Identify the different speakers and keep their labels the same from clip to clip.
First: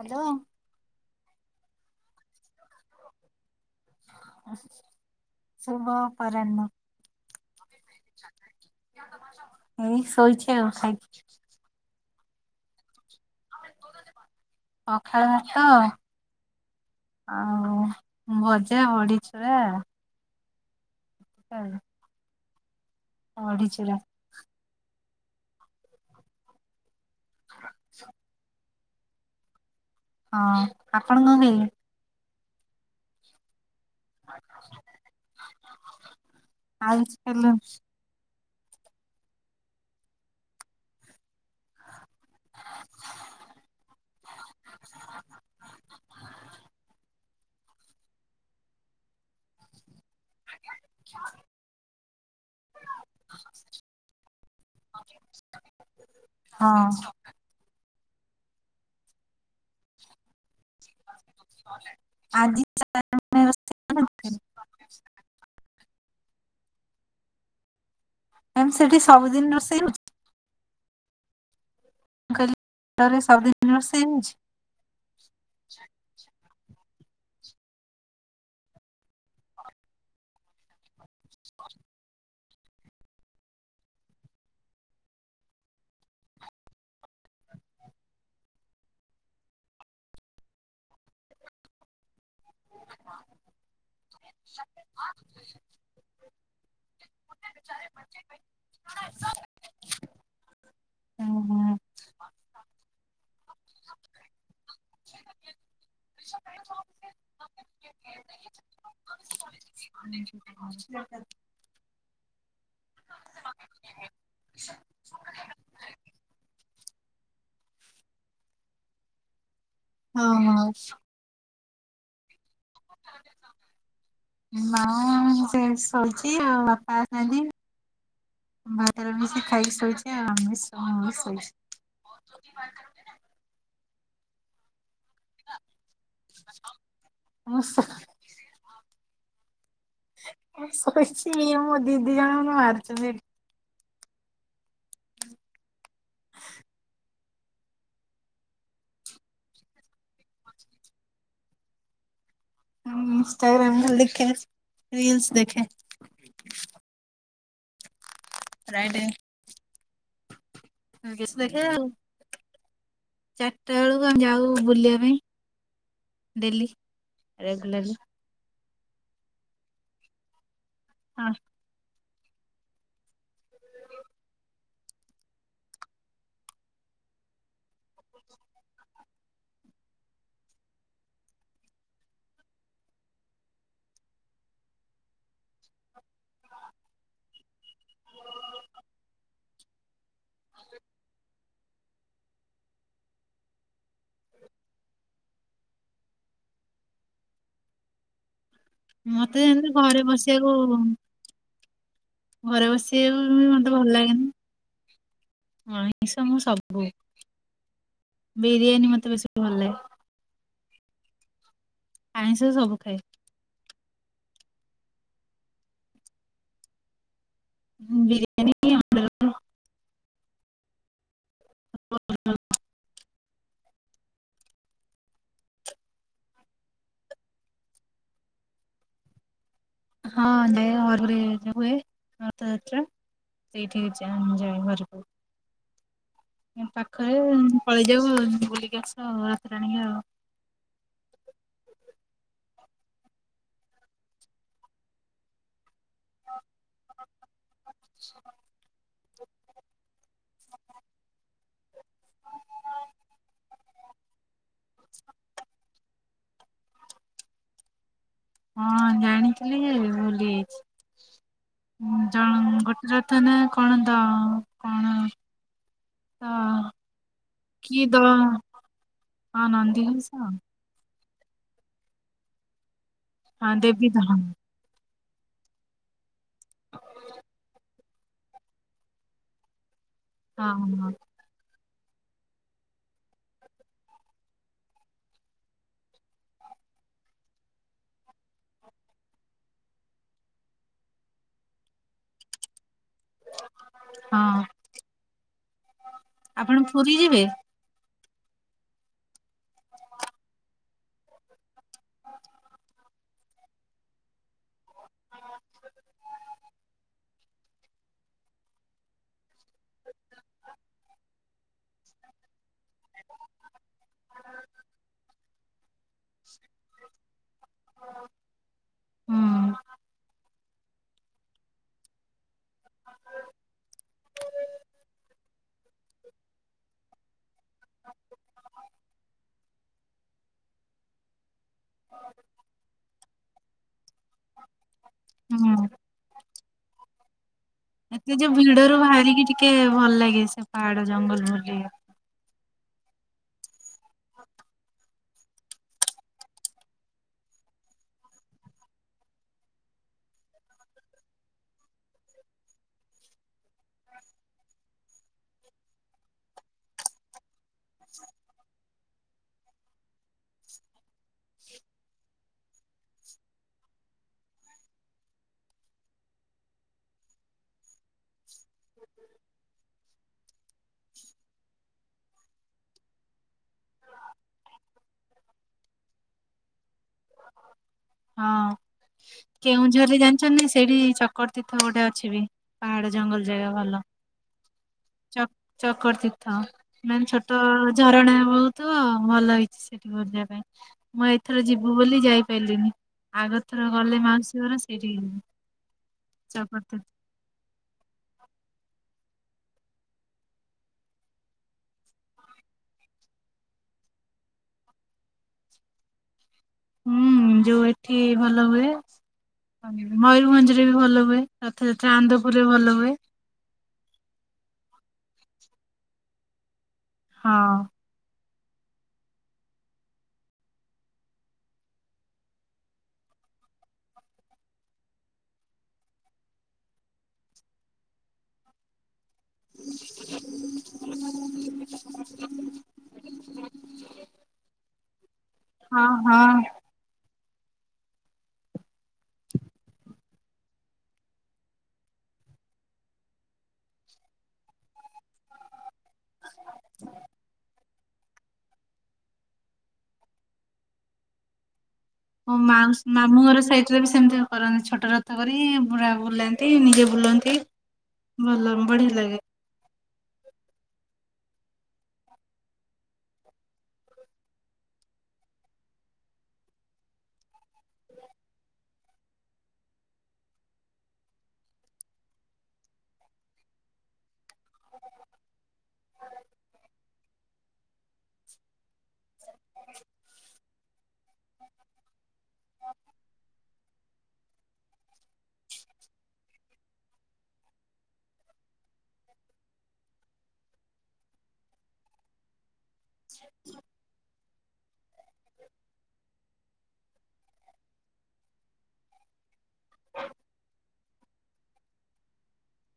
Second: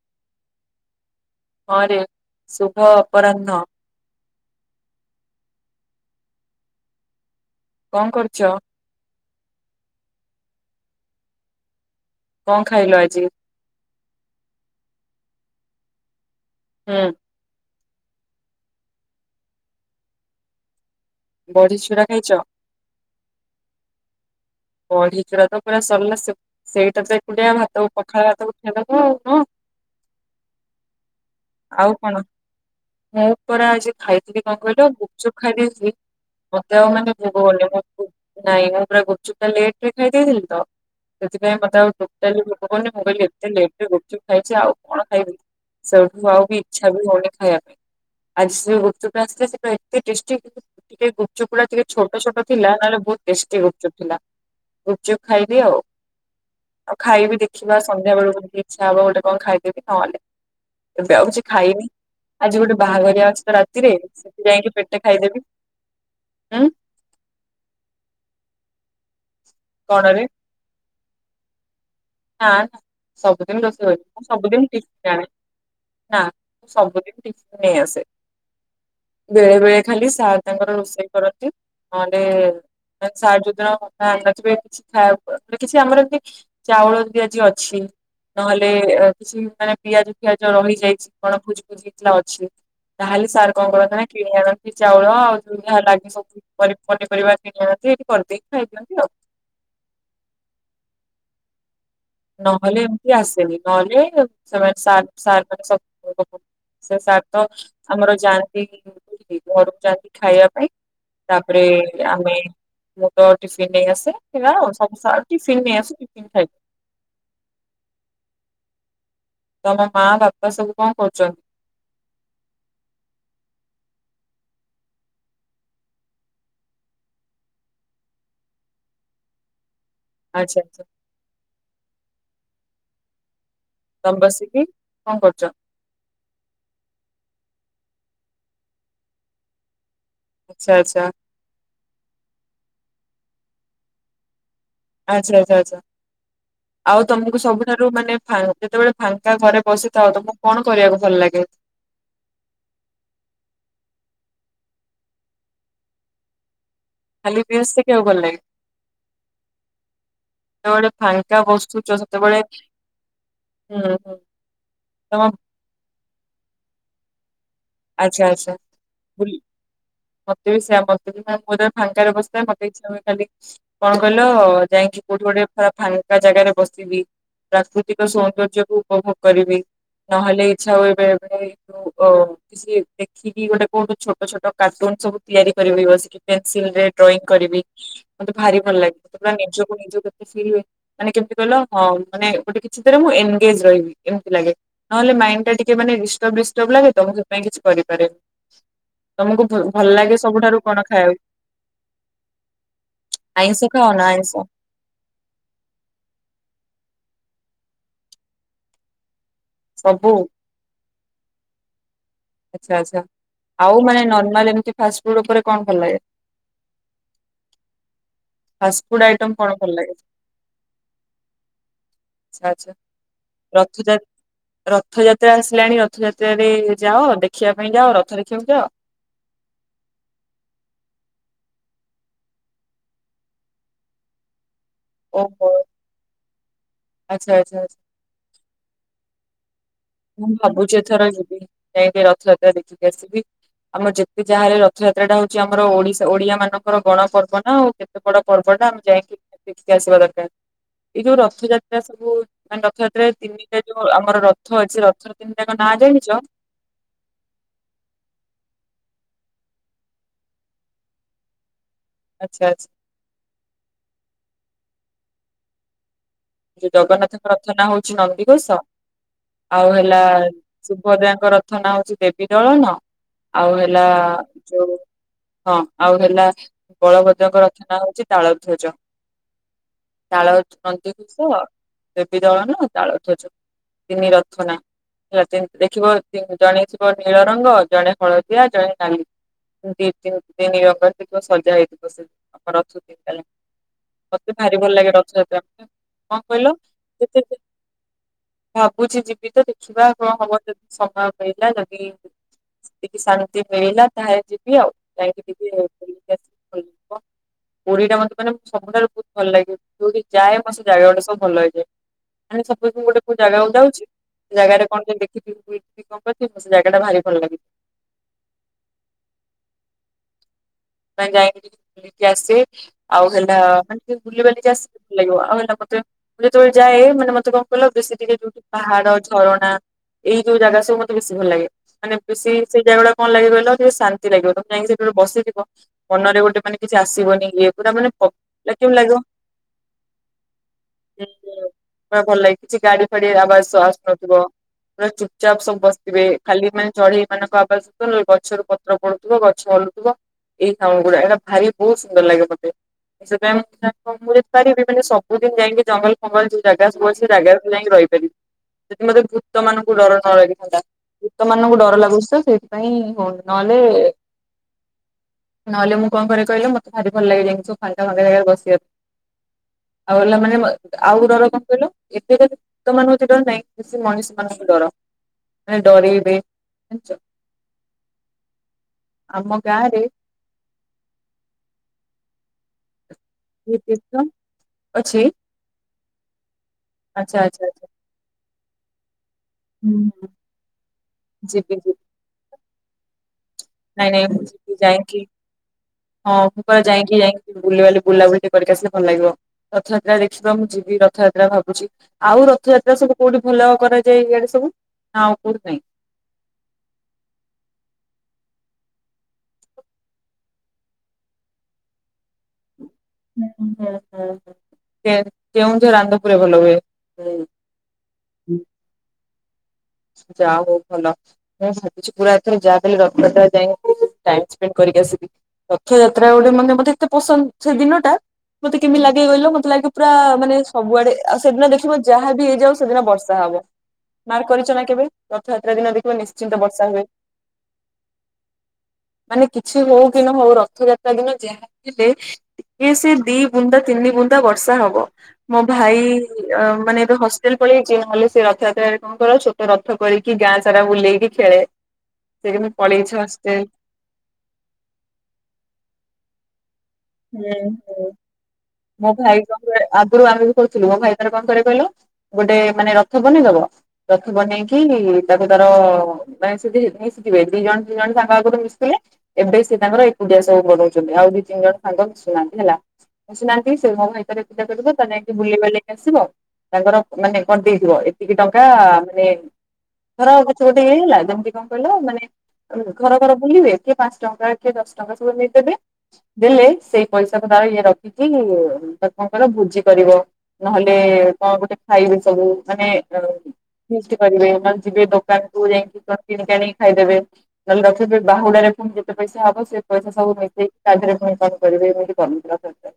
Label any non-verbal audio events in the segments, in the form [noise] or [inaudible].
Speaker 1: Hello.
Speaker 2: ହଁରେ ଶୁଭ ଅପରାହ୍ନ।
Speaker 1: ଶୁଭ ଅପରାହ୍ନ।
Speaker 2: କଣ କରୁଛ
Speaker 1: ଏଇ ଶୋଇଛି ଆଉ ଖାଇ
Speaker 2: କଣ ଖାଇଲ ଆଜି?
Speaker 1: ପଖାଳ ଭାତ
Speaker 2: ହଁ।
Speaker 1: ଆଉ ଭଜା, ବଡିଚୁରା।
Speaker 2: ବଡିଛୁଡ଼ା ଖାଇଛ?
Speaker 1: ବଡିଚୁରା।
Speaker 2: ବଢିଚୁରା ତ ପୁରା ସରିଲା ସ-ସେଇଟା ତ ଏକୁଟିଆ ଭାତ ପଖାଳ ଭାତକୁ ଉଠେଇଦବ ଆଉ ନୁହଁ?
Speaker 1: ହଁ, ଆପଣ କଣ ଖାଇଲେ?
Speaker 2: ଆଉ କଣ? ମୁଁ ପରା ଆଜି ଖାଇଥିଲି କଣ କହିଲ ଗୁପଚୁପ ଖାଇ ଦେଇଥିଲି। ମୋତେ ଆଉ ମାନେ
Speaker 1: କିଛି
Speaker 2: ଭୋକ କରୁନି।
Speaker 1: ଖାଇଲନି
Speaker 2: ମୁଁ, ମୁଁ, ନାଇଁ ମୁଁ ପୁରା ଗୁପଚୁପ ଟା ଲେଟ୍ ରେ ଖାଇଦେଇଥିଲି ତ ସେଥିପାଇଁ ମୋତେ ଆଉ ଟୋଟାଲି ଭୋକ କରୁନି। ମୁଁ କହିଲି ଏତେ ଲେଟ୍ ରେ ଗୁପଚୁପ ଖାଇଛି ଆଉ କଣ ଖାଇବି।
Speaker 1: ହଁ, ହଁ।
Speaker 2: ସେଇଠୁ ଆଉ ବି ଇଚ୍ଛା ବି ହଉନି ଖାଇବା ପାଇଁ। ଆଜି ସେ ଗୁପଚୁପ ଟୃ ଆସିଥିଲା ସେଟା ଏତେ ଟେଷ୍ଟି କିନ୍ତୁ ସେ ଗୁପଚୁପ ଗୁଡା ଟିକେ ଛୋଟ ଛୋଟ ଥିଲା ନହେଲେ ବହୁତ ଟେଷ୍ଟି ଗୁପଚୁପ ଥିଲା। ଗୁପଚୁପ ଖାଇଲି ଆଉ। ଆଉ
Speaker 1: ହଁ।
Speaker 2: ଖାଇବି ଦେଖିବା ସଧ୍ୟା ବେଳକୁ ଟିକେ ଇଚ୍ଛା ହବ ଗୋଟେ କଣ ଖାଇଦେବି। ନହଲେ ଏବେ ଆଉ କିଛି ଖାଇନି। ଆଜି ଗୋଟେ ବାହାଘରିଆ ଅଜି ତ ରାତିରେ ସେଠି ଯାଇକି ପେଟେ ଖାଇଦେବି। ଆଁ,
Speaker 1: ତୋମ ସେଠି ସବୁଦିନ ରୋଷେଇ ହଉଛି
Speaker 2: ଘରେ
Speaker 1: ମୁଁ
Speaker 2: ନା, ନା
Speaker 1: କହିଲି ରେ
Speaker 2: ସବୁଦିନ ରୋଷେଇ ହୁଏନି। ମୁଁ
Speaker 1: ହଉଛି
Speaker 2: ସବୁଦିନ ଟିସ ଏ ଆଣେ ନା ମୁଁ ସବୁ ଦିନ ଟିଫିନ୍ ନେଇ ଆସେ। ବେଳେ ବେଳେ ଖାଲି ସାର୍ ତାଙ୍କର ରୋଷେଇ କରନ୍ତି। ନହେଲେ ସାର୍ ଯୋଉଦିନ [unintelligible] ଆଣିନଥିବେ କିଛି ଖାଇବାକୁ ମାନେ କିଛି ଆମର ଏମତି ଚାଉଳ ବିି ଆଜି ଅଛି। ନହେଲେ କିଛି ମାନେ ପିଆଜ ପିଆଜ ରହିଯାଇଛି କଣ ଭୋଜି ଫୋଜି ହେଇଥିଲା ଅଛି। ତାହେଲେ ସାର୍ କଣ କରନ୍ତି ନା କିଣି ଆଣନ୍ତି ଚାଉଳ ଆଉ ଯୋଉ ଲାଗେ ସବୁ ପନିପରିବା କିଣି ଆନ୍ତି ଏଇଠି କରିଦେଇକି ଖାଇ ଦିଅନ୍ତି ଆଉ
Speaker 1: ଓ ହୋ।
Speaker 2: ନହେଲେ ଏମିତି ଆସେନି ନହେଲେ ସେମାନେ ସା ସେ ସାର୍ ତ ଆମର ଯାଆନ୍ତି ଘରକୁ ଯାଆନ୍ତି ଖାଇବା।
Speaker 1: ହ। [inaudible]
Speaker 2: ରେ ଆମେ ମୁଁ ତ ଟିଫିନ ନେଇ ଆସେ ହ ସବୁ ଟିଫିନ ନେଇ ଆସ ଟିଫ ଖାଇ ତମ ମା
Speaker 1: ଓ
Speaker 2: ବାପା
Speaker 1: ହଉ
Speaker 2: ସବୁ କଣ କରୁଛନ୍ତି।
Speaker 1: ଆ ମା ସେ ଶୋଇଛି ଆଉ ବାପା ଆସିନାହାନ୍ତି। ମା ତାର ମିିଶି ଖାଇ ଶୋଇଛ
Speaker 2: ଆଚ୍ଛା
Speaker 1: ଆମି
Speaker 2: ଆଚ୍ଛା
Speaker 1: ସମ ଶୋଇଛ। ବା [inaudible]
Speaker 2: ତମେ ବସିକି କଣ କରୁଛ।
Speaker 1: [unintelligible] ମୁ ସୋ ମୁଁ
Speaker 2: ଆଚ୍ଛା ଆଚ୍ଛା
Speaker 1: ସୋଇଚି ଇଏ ମୋ ଦିଦି ଜଣ ମାରୁଚନ୍ତି?
Speaker 2: ଆଚ୍ଛା ଆଚ୍ଛା ଆଚ୍ଛା ଆଉ ତମକୁ ସବୁଠାରୁ ମାନେ ଯେତେବେଳେ ଫାଙ୍କା ଘରେ ବସିଥାଉ ତମକୁ କଣ କରିବାକୁ ଭଲ ଲାଗେ।
Speaker 1: ଇଷ୍ଟଟାଗ୍ରାମ [unintelligible] ରିଲ୍ସ ଦେଖେ
Speaker 2: ଖାଲି ରିଲ୍ସ ଦେଖିବାକୁ ଭଲ ଲାଗେ
Speaker 1: ଫ [inaudible]
Speaker 2: ଯେତେବେଳେ
Speaker 1: ରିଲ୍ସ
Speaker 2: ଫାଙ୍କା
Speaker 1: ଦେଖେ ଆଉ।
Speaker 2: ବସୁଛ ସେତେବେଳେ
Speaker 1: ଚାରିଟା
Speaker 2: ହୁଁ
Speaker 1: ବେଳକୁ
Speaker 2: ହୁଁ
Speaker 1: ଆମେ ଯାଉ ବୁଲିବା ପାଇଁ
Speaker 2: ତମ
Speaker 1: ଡେଲି ରେଗୁଲାରଲି
Speaker 2: ଆଚ୍ଛା ଆଚ୍ଛା ବୁଲ ମତେ ବି ସେୟା ମତେ ବି
Speaker 1: ହଁ
Speaker 2: [unintelligible] ମୁଁ ଫାଙ୍କାରେ ବସିଥାଏ ମତେ ଇଛା ହୁଏ ଖାଲି କଣ କହିଲ ଯାଇକି କୋଉଠି ଗୋଟେ ପୁରା ଫାଙ୍କା ଜାଗାରେ ବସିବି ପ୍ରାକୃତିକ ସୌନ୍ଦର୍ଯ୍ୟକୁୁ ଉପଭୋଗ କରିବି ନହେଲେ ଇଚ୍ଛା ହୁଏ ବେଳେବେଳେ ଯଉ କିଛି ଦେଖିକି ଗୋଟେ କୋଉଠୁ ଛୋଟ ଛୋଟ କାର୍ଟୁନ ସବୁ ତିଆରି କରିବି ବସିକି ପେନସିଲ ରେ ଡ୍ରଇଂ କରିବି। ମତେ ଭାରି ଭଲ ଲାଗେ ଯେତେବେଳେ ନିଜକୁ ନିଜ କେତେ ଫିଲ ହୁଏ ମାନେ କେମିତି କହିଲ। ହଁ ମାନେ ଗୋଟେ କିଛି ରେ ମୁଁ ଏନଗେଜ ରହିବି ଏମିତି ଲାଗେ। ନହେଲେ ମାଇଣ୍ଡ ଟା ଟିକେ ମାନେ ଡିଷ୍ଟପ୍ ଡିଷ୍ଟପ୍ ଲାଗେ ତ ମୁଁ ସେଥିପାଇଁ କିଛି କରିପାରେନି। ତମକୁ
Speaker 1: ମତେ ଏମିତି
Speaker 2: ଭଲ
Speaker 1: ଘରେ
Speaker 2: ଲାଗେ
Speaker 1: ବସିବାକୁ
Speaker 2: ସବୁଠାରୁ କଣ ଖାଇବାକୁ?
Speaker 1: ଘରେ ବସି ବା
Speaker 2: ଆଇଁଷ
Speaker 1: ମତେ ଭଲ
Speaker 2: ଖାଅନା
Speaker 1: ଲାଗେନି।
Speaker 2: ଆଇଁଷ
Speaker 1: ମଇଁଷ ମୁଁ ସବୁ ବିରିୟାନୀ ମତେ ବେଶୀ ଭଲ ଲାଗେ
Speaker 2: [unintelligible]
Speaker 1: ଆଇଁଷ ସବୁ
Speaker 2: ଆଛା
Speaker 1: ଖାଏ।
Speaker 2: ଆଛା ଆଉ ମାନେ ନର୍ମାଲି ଏମିତି ଫାଷ୍ଟଫୁଡ ଉପରେ କଣ ଭଲ ଲାଗେ
Speaker 1: ହୁଁ ବିରିୟାନୀ ହଁ
Speaker 2: ଫାଷ୍ଟଫୁଡ ଆଇଟମ୍ କଣ ଭଲ ଲାଗେ ଆଛା ଆଛା ରଥଯାତା ରଥଯାତ୍ରା ଆସିଲାଣି ରଥଯାତ୍ରାରେ ଯାଅ। ଦେଖିବା ପାଇଁ ଯାଅ ରଥ ରଖିବାକୁ ଯାଅ?
Speaker 1: ହଁ [unintelligible] ହୁଏ ରଥଯାତ୍ରା ସେଇଠି ହେଇଚି ଆମେ ଯାଉ ଘରକୁ
Speaker 2: ଓହୋ
Speaker 1: ହଁ ପା
Speaker 2: ଆଚ୍ଛା ଆଛା
Speaker 1: ଯୋଉ ବୁଲିକି ଆସ [unintelligible] ଆଉ
Speaker 2: ମୁଁ ଭାବୁଛି ଏଥର ଯିବି ଯାଇକି ରଥଯାତ୍ରା ଦେଖିକି ଆସିବି। ଆମର ଯେତେ ଯାହାହେଲେ ରଥଯାତ୍ରାଟା ହଉଛି ଆମର ଓଡିଶା ଓଡିଆ ମାନଙ୍କର ଗଣ ପର୍ବ ନା ଆଉ କେତେ ବଡ ପର୍ବ ଟା ଆମେ ଯାଇକି ଦେଖିକି ଆସିବା ଦରକାର ଏ ଯୋଉ ରଥଯାତ ଏଟା ସବୁ ମାନେ ରଥଯାତ୍ରା ତିନିଟା ଯୋଉ ଆମର ରଥ ଅଛି ରଥର ତିନିଟାଙ୍କ ନାଁ ଜାଣିଛ
Speaker 1: ହଁ ଜାଣିଥିଲି ଯେ ଭୁଲି
Speaker 2: ଆଚ୍ଛା ଆଚ୍ଛା
Speaker 1: ଯାଇଛି ରଥ ନା କଣ ଦ କଣ ତ
Speaker 2: ଯଉ ଜଗନ୍ନାଥଙ୍କ ରଥ ନା
Speaker 1: କି
Speaker 2: ହଉଛି
Speaker 1: ଦ
Speaker 2: ନନ୍ଦିଘୋଷ
Speaker 1: ହଁ ନନ୍ଦୀ ଘୋସ
Speaker 2: ସୁୁଭଦ୍ରାଙ୍କ ରଥ ନାଁ ହଉଛି ଦେବୀ ଦଳନ ଆଉ
Speaker 1: ହଁ
Speaker 2: ହେଲା
Speaker 1: ଦେବୀ ଦହନ
Speaker 2: ଯୋଉ ହଁ ଆଉ ହେଲା ବଳଭଦ୍ରଙ୍କ ରଥନା ହଉଛି ତାଳ ଧୋଜ ତାଳ
Speaker 1: ହଁ ହଁ
Speaker 2: ସ ଦେବିଦଳନ ତାଳ ଧୋଜ ତିନି ରଥ ନା ହେଲା ଦେଖିବ ଜଣେ ଥିବ ନୀଳ ରଙ୍ଗ ଜଣେ ହଳଦିଆ ଜଣେ ନାଲି ଦିଇ ତିନ ରଙ୍ଗର ଦେଖିବ ସଜାଯାଇଥିବ ସେ ରଥକୁ ମତେ
Speaker 1: ହଁ
Speaker 2: ଭାରି ଭଲ ଲାଗେ ରଥଯାତ୍ରା କଣ
Speaker 1: ଆପଣ ପୁରୀ ଯିବେ
Speaker 2: କହିଲ ଭାବୁଛି ଯିବି ତ ଦେଖିବା କଣ ହବ ଯଦି ସମୟ ମିଳିଲା ଯଦି ଟିକେ ଶାନ୍ତି ମିଳିଲା ତାହେଲେ ଯିବି ଆଉ ଯାଇକି ଟିକେ ବୁଲିକ ଆସିବି ପୁରୀଟା ମୋତେ ମାନେ ସବୁଠାରୁ ବହୁତ ଭଲ ଲାଗେ ଯୋଉଠି ଯାଏ [unintelligible] ଭଲ ହେଇଯାଏ [unintelligible] ଗୋଟେ କଉ ଜାଗାକୁ ଯାଉଚି। ସେ ଜାଗାରେ କଣ ଦେଖିିକି କଣ କରି ସେ ଜାଗାଟା ଭାରି ଭଲ ଲାଗିଚି। [unintelligible]
Speaker 1: ହୁଁ।
Speaker 2: [unintelligible] ଯାଇକି ଟିକେ ବୁଲିକି ଆସିବି ଆଉ ହେଲା ମାନେ ଟିକେ ବୁଲିବାଲିିକି ଆସବି ଭଲ ଲାଗିବ ଆଉ ହେଲା ମତେ ମୁଁ ଯେତେବେଳେ ଯାଏ ମାନେ ମତେ କଣ କହିଲ ବେଶୀ ଟିକେ ଯୋଉଠି ପାହାଡ ଝରଣା ଏଇ ଜଉ ଜାଗା ସବୁ ମତେ ବେଶି ଭଲ ଲାଗେ। ମାନେ ବେଶୀ ସେଇ ଜାଗା ଟା କଣ ଲାଗେ କହିଲ ଶାନ୍ତି ଲାଗିବ ତମେ ଯାଇକି ସେଠି ବସିି
Speaker 1: ହୁଁ [inaudible]
Speaker 2: ମନରେ ଗୋଟେ ମାନେ କିଛି ଆସିବନି ଇଏ। ପୁରା ମାନେ ପ
Speaker 1: ଏତେ ଯୋଉ
Speaker 2: ଲାଗିବ
Speaker 1: ଭିଡରୁୁ
Speaker 2: ଲାଗିବ
Speaker 1: ବାହାରିକି ଟିକେ ଭଲ ଲାଗେ ସେ ପାହାଡ ଜଙ୍ଗଲ ବୁଲି
Speaker 2: [unintelligible] ଭଲ ଲାଗେ କିଛି ଗାଡି ଫାଡି ଆବାଜ୍ ଆସୁନଥିବ ପୁରା ଚୁପ୍। ଚପ୍ ସବୁ ବସିଥିବେ ଖାଲି ମାନେ ଚଢେଇ ମାନଙ୍କ ଆବାଜ୍ ଶୁବୁଥିବ ଗଛରୁ ପତ୍ର ପଡୁଥିବ ଗଛ ହଲୁଥିବ ଏଇ ସାାଉଣ୍ଡ ଗୁଡା ଏଟା ଭାରି ବହୁତ ସୁନ୍ଦର ଲାଗେ ମତେ। ସେଥିପାଇଁ ପାରିବିାନେ [unintelligible] ସବୁଦିନ ଯାଇକି ଜଙ୍ଗଲ ଫଙ୍ଗଲ ଯୋଉ ଜାଗା ସବୁ ସେ ଜାଗାକୁ ଯାଇକି ରହିବି। ସେଦିନ ଯଉ ଭୂତ ମାନଙ୍କୁ ଡର ନ ଲାଗିଥାନ୍ତା ଭୂତ ମାନଙ୍କୁ ଡର ଲାଗୁଛି ତ ସେଇଥିପାଇଁ ନହେଲେ ନହେଲେ ମୁ କଣ କରେ କହିଲ ମତେ ଭାରି ଭଲ ଲାଗେ ଯଉ ଫାଙ୍କାଫାଙ୍କା ଜାଗାରେ ବସିବାକୁ ଆଉ ହେଲା ମାନେ ଆଉ ଗୋଡର କଣ କହିଲ ଏତେ [unintelligible] ତ ମାନଙ୍କ ଡର ନାହିଁ କିଛି ମଣିଷ ମାନଙ୍କୁ ଡର ମାନେ ଡରଇବେ ଜାଣିଚ।
Speaker 1: ହଁ
Speaker 2: ଆମ ଗାଁ ରେ
Speaker 1: କେଉଁଝରରେ ଜାଣି ସେଠି ଚକର୍ ତୀର୍ଥ ଗୋଟେ ଅଛି ବି ପାହାଡ ଜଙ୍ଗଲ ଜାଗା
Speaker 2: ଏ
Speaker 1: ଭଲ
Speaker 2: ତୀର୍ଥ ଅଛି
Speaker 1: ଚକର୍ ତୀର୍ଥ ମାନେ
Speaker 2: ଆଚ୍ଛା
Speaker 1: ଛୋଟ
Speaker 2: ଆଚ୍ଛା ଆଚ୍ଛା
Speaker 1: ଝରଣା ବହୁ ଥିବ ଭଲ ହେଇ ସେଠି ବୁଲିବା ପାଇଁ ମୁଁ ଏଇଥର
Speaker 2: ଯିବି
Speaker 1: ଯିବୁ
Speaker 2: ଯିବି
Speaker 1: ବୋଲି ଯାଇପାରିଲିନି ଆଗଥର
Speaker 2: ନାଇଁ
Speaker 1: ଗଲେ
Speaker 2: ନାଇଁ
Speaker 1: ମାଉସୀ ଘର
Speaker 2: ମୁଁ
Speaker 1: ସେଇଠିକି
Speaker 2: ଯାଇଁକି
Speaker 1: ଯିବି।
Speaker 2: ହଁ ପା
Speaker 1: ଚପରତ
Speaker 2: ଯାଇଁକି ଯାଇ ବୁଲିବାଲି ବୁଲାବୁଲି କରିକି ଆସିଲେ ଭଲ ଲାଗିବ ରଥଯାତ୍ରା ଦେଖିବା ମୁଁ ଯିବି ରଥଯାତ୍ରା ଭାବୁଚି। ଆଉ ରଥଯାତ୍ରା ସବୁ କୋଉଠି ଭଲ କରାଯାଏ ଇଆଡେ ସବୁ ଆଉ କୋଉଠି କାଇଁ।
Speaker 1: ହୁଁ ଯୋଉ ଏଠି ଭଲ ହୁଏ ମୟୂରଭଞ୍ଜ ରେ ବି ଭଲ ହୁଏ ରଥଯାତ୍ରା ଆନ୍ଦପୁରରେ ଭଲ ହୁଏ।
Speaker 2: କେଉଁଝର, ଆନ୍ଦପୁରରେ ଭଲ ହୁଏ।
Speaker 1: ହଁ।
Speaker 2: ହୁଁ। ଯା ହଉ ଭଲ। ହଁ ଭାବୁଚି ପୁରା ଏଥର ଯାହାଲେ ରଥଯାତ୍ରା ଯାଇକି ଟାଇମ୍ ସ୍ପେଣ୍ଡ୍ କରିକି ଆସିବି। ରଥଯାତ୍ରା ଗୋଟେ ମାନେ ମତେ ଏତେ ପସନ୍ଦ ସେ ଦିନ ଟା ମତେ କେମିତି ଲାଗେ କହିଲ ମ ତେଲାଗେ ପୁରା ମାନେ ସବୁଆଡେ ଆଉ ସେଦିନ ଦେଖିବ ଯାହା ବି ହେଇଯାଉ ସେଦିନ ବର୍ଷା ହବ। ମାର୍କ କରିଚ ନା କେବେ ରଥଯାତ୍ରା ଦିନ
Speaker 1: ହଁ
Speaker 2: ଦେଖିବ
Speaker 1: ହଁ।
Speaker 2: ନିଶ୍ଚିନ୍ତ ବର୍ଷା ହୁଏ। ମାନେ କିଛି ହଉ କି ନ ହଉ ରଥଯାତ୍ରା ଦିନ ଯାହା ହେଲେ ଟିକେ ସେ ଦି ବୁନ୍ଦା ତିନି ବୁନ୍ଦା ବର୍ଷା ହବ। ମୋ ଭାଇ ଆ-ମାନେ ଏବେ ହଷ୍ଟେଲ ପଳେଇ ଯାଇଚି ନହଲେ ସେ ରଥଯାତ୍ରରେ କଣ କରୁଛୁ ରଥ କରିକି ଗାଁ ସାରା ବୁଲେଇକି ଖେଳେ। ସେ
Speaker 1: ଓ
Speaker 2: କେମିତି
Speaker 1: ମାସ୍
Speaker 2: ପଳେଇଛି
Speaker 1: ମାମୁଁ ଘର
Speaker 2: ହଷ୍ଟେଲ।
Speaker 1: ସହିତ। ବି ସେମିତି କରନ୍ତି ଛୋଟ ରଥ କରି ପୁରା ବୁଲାନ୍ତି ନିଜେ
Speaker 2: ହୁଁ
Speaker 1: ବୁଲନ୍ତି।
Speaker 2: ହୁଁ।
Speaker 1: ଭଲ।
Speaker 2: ମୋ
Speaker 1: ବଢିଆ ଲାଗେ
Speaker 2: ଭାଇ କଣ ଆଗରୁ ଆମେ ବି କରୁଥିଲୁ ମୋ ଭାଇଙ୍କର କଣ କରେ କହିଲ ଗୋଟେ ମାନେ ରଥ ବନେଇଦବ ରଥ ବନେଇକି ତାପରେ ତାର ନାଇଁ ସେଠି ମିଶିଯିବେ ଦି ଜଣ ତିନି ଜଣ ସାଙ୍ଗ ଆଗରୁ ମିଶିଥିଲେ ଏବେ ସେ ତାଙ୍କର ଏକୁଟିଆ ସବୁ ପଢଉଚନ୍ତି ଆଉ ଦି ତିନି ଜଣ ସାଙ୍ଗ ମିଶୁନାହାନ୍ତି ହେଲା ବୁନାହାନ୍ତି [unintelligible] ସେ ହଉ ଭିତରେ ପୂଜା କରିବ ତାକୁ ନେଇକି ବୁଲେଇ ବାଲି କି ଆସିବ ତାଙ୍କର ମାନେ କଣ ଦେଇଥିବ ଏତିକି ଟଙ୍କା ମାନେ ଧର ଆଉ କିଛି ଗୋଟେ ହେଇଲା ଯେମିତି କଣ କହିଲା ମାନେ ଘର ଘର ବୁଲିବେ କିଏ ପାଞ୍ଚ ଟଙ୍କା କିଏ ଦଶ ଟଙ୍କା ସବୁ ଦେଇଦେବେ। ଦେଲେ ସେଇ ପଇସାକୁ ତାର ଇଏ ରଖିକି ଠାକୁରଙ୍କର ଭୋଜି କରିବ। ନହେଲେ କଣ ଗୋଟେ ଖାଇବେ ସବୁ ମାନେ କରିବେ ଆ ଯିବେ ଦୋକାନକୁୁ ଯାଇକିଟିଣିକି ଆଣିକି ଖାଇଦେବେ। ନହେଲେ ରଖିବେ ବାହୁଡାରେ ପୁଣି ଯେତେ ପଇସା ହବ ସେ ପଇସା ସବୁ ମିଶେଇ ତା ଦେହରେ ପୁଣି କଣ କରିବେ ଏମିତି [unintelligible]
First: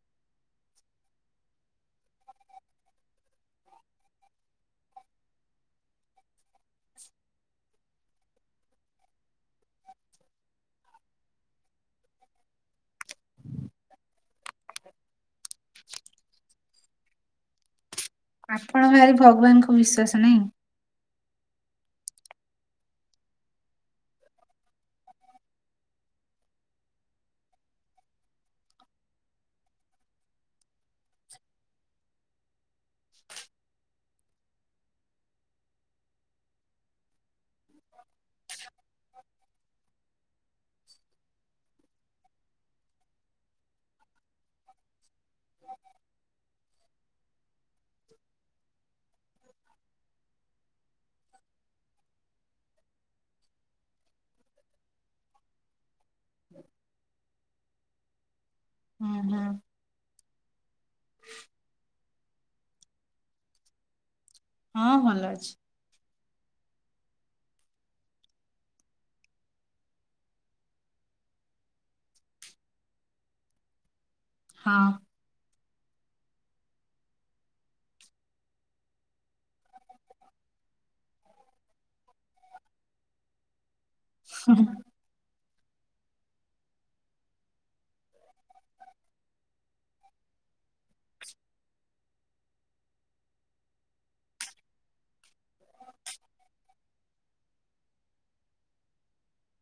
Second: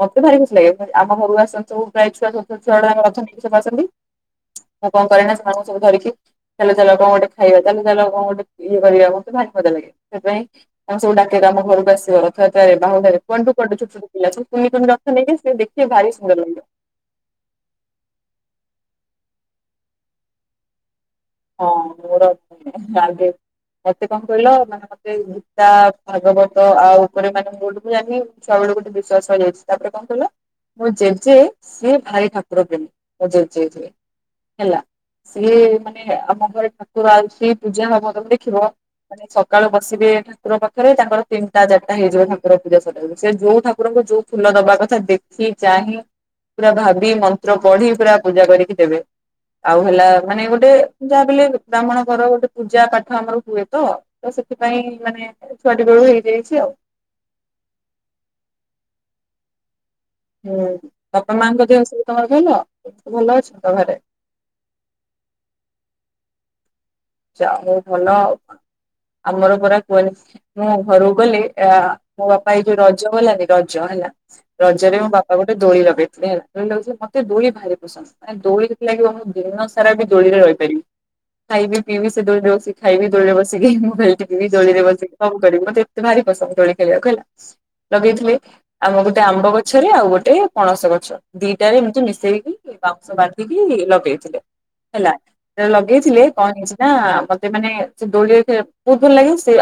Speaker 2: ମତେ ଭାରି ଖସି ଲାଗେ ଆମ ଘରୁକୁ ଆସନ୍ତି ଛୁଆଛନ୍ତି ଛୁଆା ଅଛନ୍ତି ସବୁ ଆସନ୍ତି। ମୁଁ କଣ କରେ ନା ସେମାନଙ୍କୁ ସବୁ ଧରିକି ଚାଲ ଚାଲ କଣ ଗୋଟେ ଖାଇବା ଚାଲ ଚାଲ କଣ ଗୋଟେ ଇଏ କରିବା ମୋତେ ଭି ମଜା ଲାଗେ ସେଥିପାଇଁ କମ ସବୁ ଡାକିକି ଆ ଘରକୁ ଆସ ରଥରେ ବାହୁାରେ କୁଆଡୁ କୁଆଡୁ ସବୁ ପିଲା ସବୁ ରଥ ନେଇକି ଦେଖି ଭାରି ସୁନ୍ଦର ଲାଗିବ।
Speaker 1: ଆପଣ ଭାରି ଭଗବାନଙ୍କୁ ବିଶ୍ଵାସ ନାହିଁ।
Speaker 2: ହଁ ମୋର ଆଗ ମତେ କଣ କହିଲ ମାନେ ମତେ ଗୀତା ଭାଗବତ ଆଉ ଉପରେ ମାନେ ମୁଁ ଗୋଟେ ଆଜି ଛୁଆବେଳେ ଗୋଟେ ବିଶ୍ଵାସ ରହିଯାଇଚି ତାପରେ କଣ କହିଲ ମଁ ଜେଜେ ସିଏ ଭାରି ଠାକୁର ପ୍ରଣୀ ମୋ ଜେଜେ ଯଏ। ହେଲା ସିଏ ମାନେ ଆମ ଘରେ ଠାକୁର ଆଉଛି ପୂଜା ହବ ତମେ ଦେଖିବ ମାନେ ସକାଳୁ ବସିବେ ଠାକୁର ପାଖରେ ତାଙ୍କର ତିନିଟା ଚାରିଟା ହେଇଯିବ ଠାକୁର ପୂଜା ସ ସେ ଯୋଉ ଠାକୁରଙ୍କୁ ଯୋଉ ଫୁଲ ଦବା କଥା ଦେଖି ଚାହିଁ ପୁରା ଭାବି ମନ୍ତ୍ର ପଢି ପୁରା ପୂଜା କରିକି ଦେବେ ଆଉ ହେଲା ମାନେ ଗୋଟେ ଯାହା ବି ହେଲେ ବ୍ରାହ୍ମଣ ଘର ଗୋଟେ ପୂଜା ପାଠ ଆମର ହୁଏ ତ ତ ସେଥିପାଇଁ ମାନେ ଛୁଆଟି ବେଳୁ ହେଇଯାଇଛି ଆଉ।
Speaker 1: ହଁ ହଁ।
Speaker 2: ହୁଁ ବାପା ମାଙ୍କ ଦି ଅସବ ତମର ଭଲ ତ ଭଲ ଅଛ ତ ଘରେ।
Speaker 1: ହଁ ଭଲ ଅଛି।
Speaker 2: ଭଲ ଆମର ପରା କୁହନି। ମୁଁ ଘରକୁ ଗଲି ମୋ ବାପା ଏ ଯୋଉ ରଜ ଗଲାନି ରଜ ହେଲା
Speaker 1: ହଁ
Speaker 2: ରଜରେ ମୋ ବାପା ଆଉ ଗୋଟେ ଲଗେଇଥିଲେ ହେଲା ଦୋଳି ଲଗେଇଥିଲେ ମତେ ଦୋଳି ଭାରି ପସନ୍ଦ। ମ ଦୋଳି ଯେ ଲାଗିବ ମୁଁ ଦିନ ସାରା ବି ଦୋଳିରେ ରହିପାରିବି ଖାଇବି ପି ବି ସେ ଦୌଳିରେ ବସି ଖାଇବି ଦୌଳିରେ ବସିକି ମୋବାଇଲ ଟି ବି ଦୌଳିରେ ବସିକି ସବୁ କରିବି ମତେ ଏତେ ଭାରି ପସନ୍ଦ ଦୋଳି ଖେଳିବାକୁ ହେଲା ଲଗେଇଥିଲେ।। ଆଉ ଗୋଟେ ଆମ୍ବ ଗଛରେ ଆଉ ଗୋଟେ ପଣସ ଗଛ ଦିଟାରେ ଏମତି ମିଶେଇକି ବାଉଁଶ ବାନ୍ଧିକି ଲଗେଇଥିଲେ ହେଲା ଲଗେଇଥିଲେ କଣ ହେଇଛି ନା ମତେ ମାନେ ସେ ଦୋଳି ବହୁତ ଭଲ ଲାଗେ ସେ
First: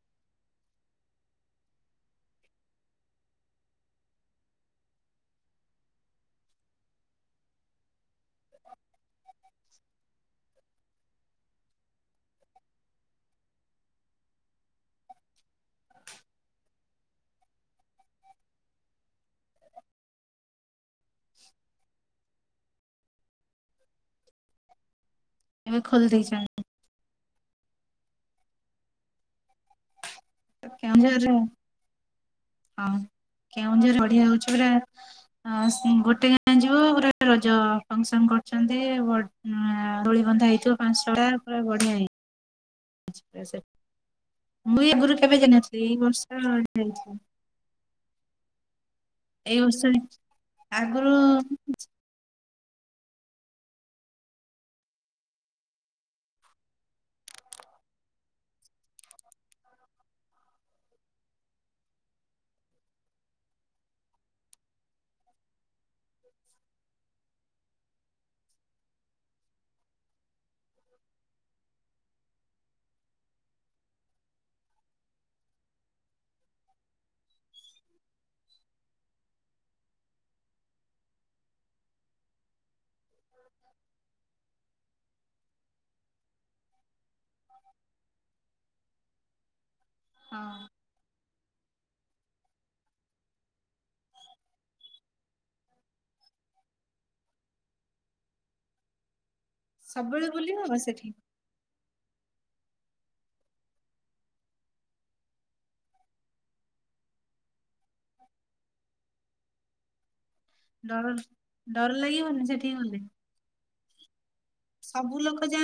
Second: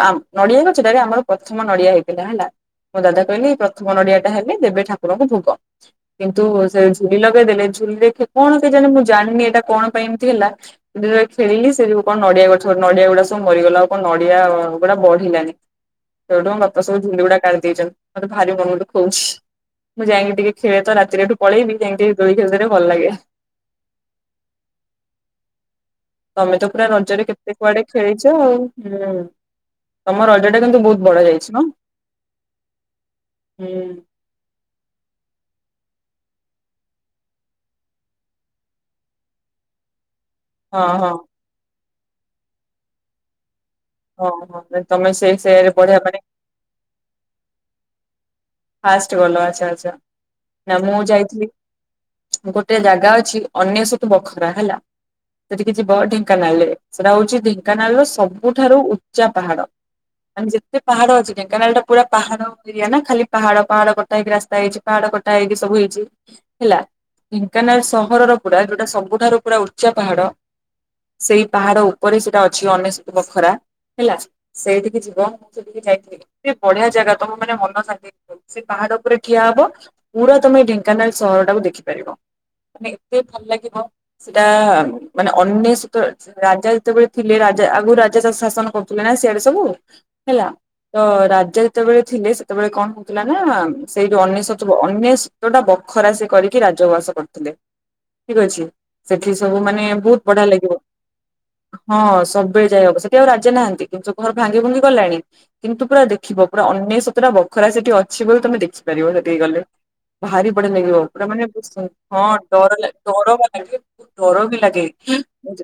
Speaker 2: ନଡିଆ ସେଟାରେ ଆମର ପ୍ରଥମ ନଡିଆ ହେଇଥିଲା ହେଲା ମୋ ଦାଦା କହିଲି ପ୍ରଥମ ନଡିଆ ଟା ହେଲେ ଦେବେ ଠାକୁରଙ୍କୁ ଭୋଗ। କିନ୍ତୁ ସେ ଝୁଲି ଲଗେଇଦେଲେ ଝୁଲିରେ କଣ କେ ଜାଣେ ମୁଁ ଜାଣିନି ଏଇଟା କଣ ପାଇଁ ଏମିତି ହେ ଯେ ତବେଳେ ଖେଳିଲେ ସେ କଣ ନଡିଆ ଗଛ ନଡିଆ ଗୁଡା ସବୁ ମରିଗଲା ଆଉ କଣ ନଡିଆ ଗୁଡା ବଢିଲାନି ସେଠୁ ତ ଝୁଲି ଗୁଡା ସବୁ କାଢ଼ି ଦେଇଛନ୍ତି ମତେ ଭାରି ମନ ଦୁଃଖ ହଉଛି। ମୁଁ ଯାଇକି ଟିକେ ଖେଳେ ତ ରାତିରେଏଠୁ ପଳେବି ଯାଇକି ଟିକେ ଦୋଳି ଖେଳିଦେଲେ ଭଲ ଲାଗେବ।
Speaker 1: ଏବେ ଖୋଲି ଦେଇେଇଛ?
Speaker 2: ତମେ ତ ପୁରା ରଜରରେ କେତେ କୁଆଡେ ଖେଳିଚ ଆଉ ହୁଁ ତମ ଟା କିନ୍ତୁ ବହୁତ
Speaker 1: କେଉଁଝର
Speaker 2: ବଡ
Speaker 1: ଜାଆ
Speaker 2: ଯାଇଛି ମ।
Speaker 1: ହଁ
Speaker 2: ହୁଁ
Speaker 1: କେଉଁଝର କେଉଁଝର ବଢିଆ ହଉଛି ପରା। ହସ ଗୋଟେ ଗାଁରେ ଯୋଉ ଗୋଟା ରଜ ଫଙ୍କସନ କରୁଛନ୍ତି ବଟ ଦୋଳି ବନ୍ଧା ହେଇ
Speaker 2: ହଁ ହଁ
Speaker 1: ପାଞ୍ଚାସଟା ପୁରା ବଢିନେଇ। ଆଛା ସେଠ
Speaker 2: ହଁ ହଁ
Speaker 1: ମୁଁ ଏ
Speaker 2: ତମେ
Speaker 1: ଆଗରୁ
Speaker 2: ସେ
Speaker 1: କେବେ
Speaker 2: ସେୟାରେ
Speaker 1: ଯାନଥିଲି ଏଇ
Speaker 2: ପଢିବା ମାନେ
Speaker 1: ବର୍ଷଟା ଯାଇଛି।
Speaker 2: ଫାଷ୍ଟ ଗଲ
Speaker 1: ଏଇ
Speaker 2: ଆଚ୍ଛା ଆଚ୍ଛା
Speaker 1: ବର୍ଷ
Speaker 2: ନା ମୁଁ
Speaker 1: ଆଗରୁ
Speaker 2: ଯାଇଥିଲି- ଗୋଟେ ଜାଗା ଅଛି ଅନେସ୍ୱତ ବଖରା ହେଲା। ସେଠିକି ଯିବ ଢେଙ୍କାନାଳରେ ସେଟା ହଉଛି ଢେଙ୍କାନାଳ ର ସବୁଠାରୁ ଉଚ୍ଚା ପାହାଡ। ମାନେ ଯେତେ ପାହାଡ ଅଛି ଢେଙ୍କାନାଳ ଟା ପୁରା ପାହାଡ ଏରିଆ ନା ଖାଲି ପାହାଡ଼ ପାହାଡ କଟା ହେଇକି ରାସ୍ତା ହେଇଛି ପାହାଡ କଟା ହେଇକି ସବୁ ହେଇଛି। ହେଲା ଢେଙ୍କାନାଳ ସହରର ପୁରା ଯୋଉଟା ସବୁଠାରୁ ପୁରା ଉଚ୍ଚା ପାହାଡ। ସେଇ ପାହାଡ ଉପରେ ସେଇଟା ଅଛି ଅନେସ୍ୱତ ବଖରା ହେଲା। ସେଇଠିକି ଯିବ ମୁଁ ସେଠିକି ଯାଇଥିଲି ବଢିଆ ଜାଗା ତମ ମାନେ ମନ ଶାନ୍ତି ସେ ପାହାଡ ଉପରେ ଠିଆ ହବ ପୁରା ତମେ ଢେଙ୍କାନାଳ ସହରଟାକୁ ଦେଖିପାରିବ। ମାନେ ଏତେ ଭଲ ଲାଗିବ ସେଟା ମାନେ ଅନେସ୍ୱତ ରାଜା ଯେତେବେଳେ ଥିଲେ ରାଜା ଆଗରୁ ରାଜାତାକୁ ଶାସନ କରୁଥିଲେ ନା ସିଆଡେ ସବୁ। ହେଲା
Speaker 1: ହଁ
Speaker 2: ତ ରାଜା ଯେତେବେଳେ ଥିଲେ ସେତେବେଳେ କଣ ଥିଲା ନା ସେଇ ଯୋଉ ଅନେସ୍ୱ ଅନେସ୍ୱତ ଟା ବଖରା ସେ କରିକି ରାଜଉଆସ କରିଥିଲେ। ଠିକ ଅଛି ସେଠି ସବୁ ମାନେ
Speaker 1: ସବୁବେଳେ
Speaker 2: ବହୁତ ବଢିଆ
Speaker 1: ବୁଲି ହବ
Speaker 2: ଲାଗିବ।
Speaker 1: ସେଠି
Speaker 2: ହଁ ସବୁବେଳେ ଯାଇ ହବ ସେଠି ଆଉ ରାଜା ନାହାନ୍ତି କିନ୍ତୁ ସବୁ ଘର ଭାଙ୍ଗି ଭୁଙ୍ଗି ଗଲାଣି। କିନ୍ତୁ ପୁରା ଦେଖିବ ପୁରା ଅନେସ୍ୱତଟା ବଖରା ସେଠି ଅଛି। ଅଛି ବୋଲି ତମେ ଦେଖିପାରିବ ସେଠିକି ଗଲେ ଭାରି ବଡି ଆଲାଗିବ
Speaker 1: ଡର
Speaker 2: ପୁରା ମାନେ
Speaker 1: ଡର
Speaker 2: ହଁ
Speaker 1: ଲାଗିବନି
Speaker 2: ଡ
Speaker 1: ସେଠିକି ଗଲେ
Speaker 2: ଡର ବା ଲାଗିବ ଡର ବି ଲାଗେ।
Speaker 1: ସବୁ ଲୋକ ଯା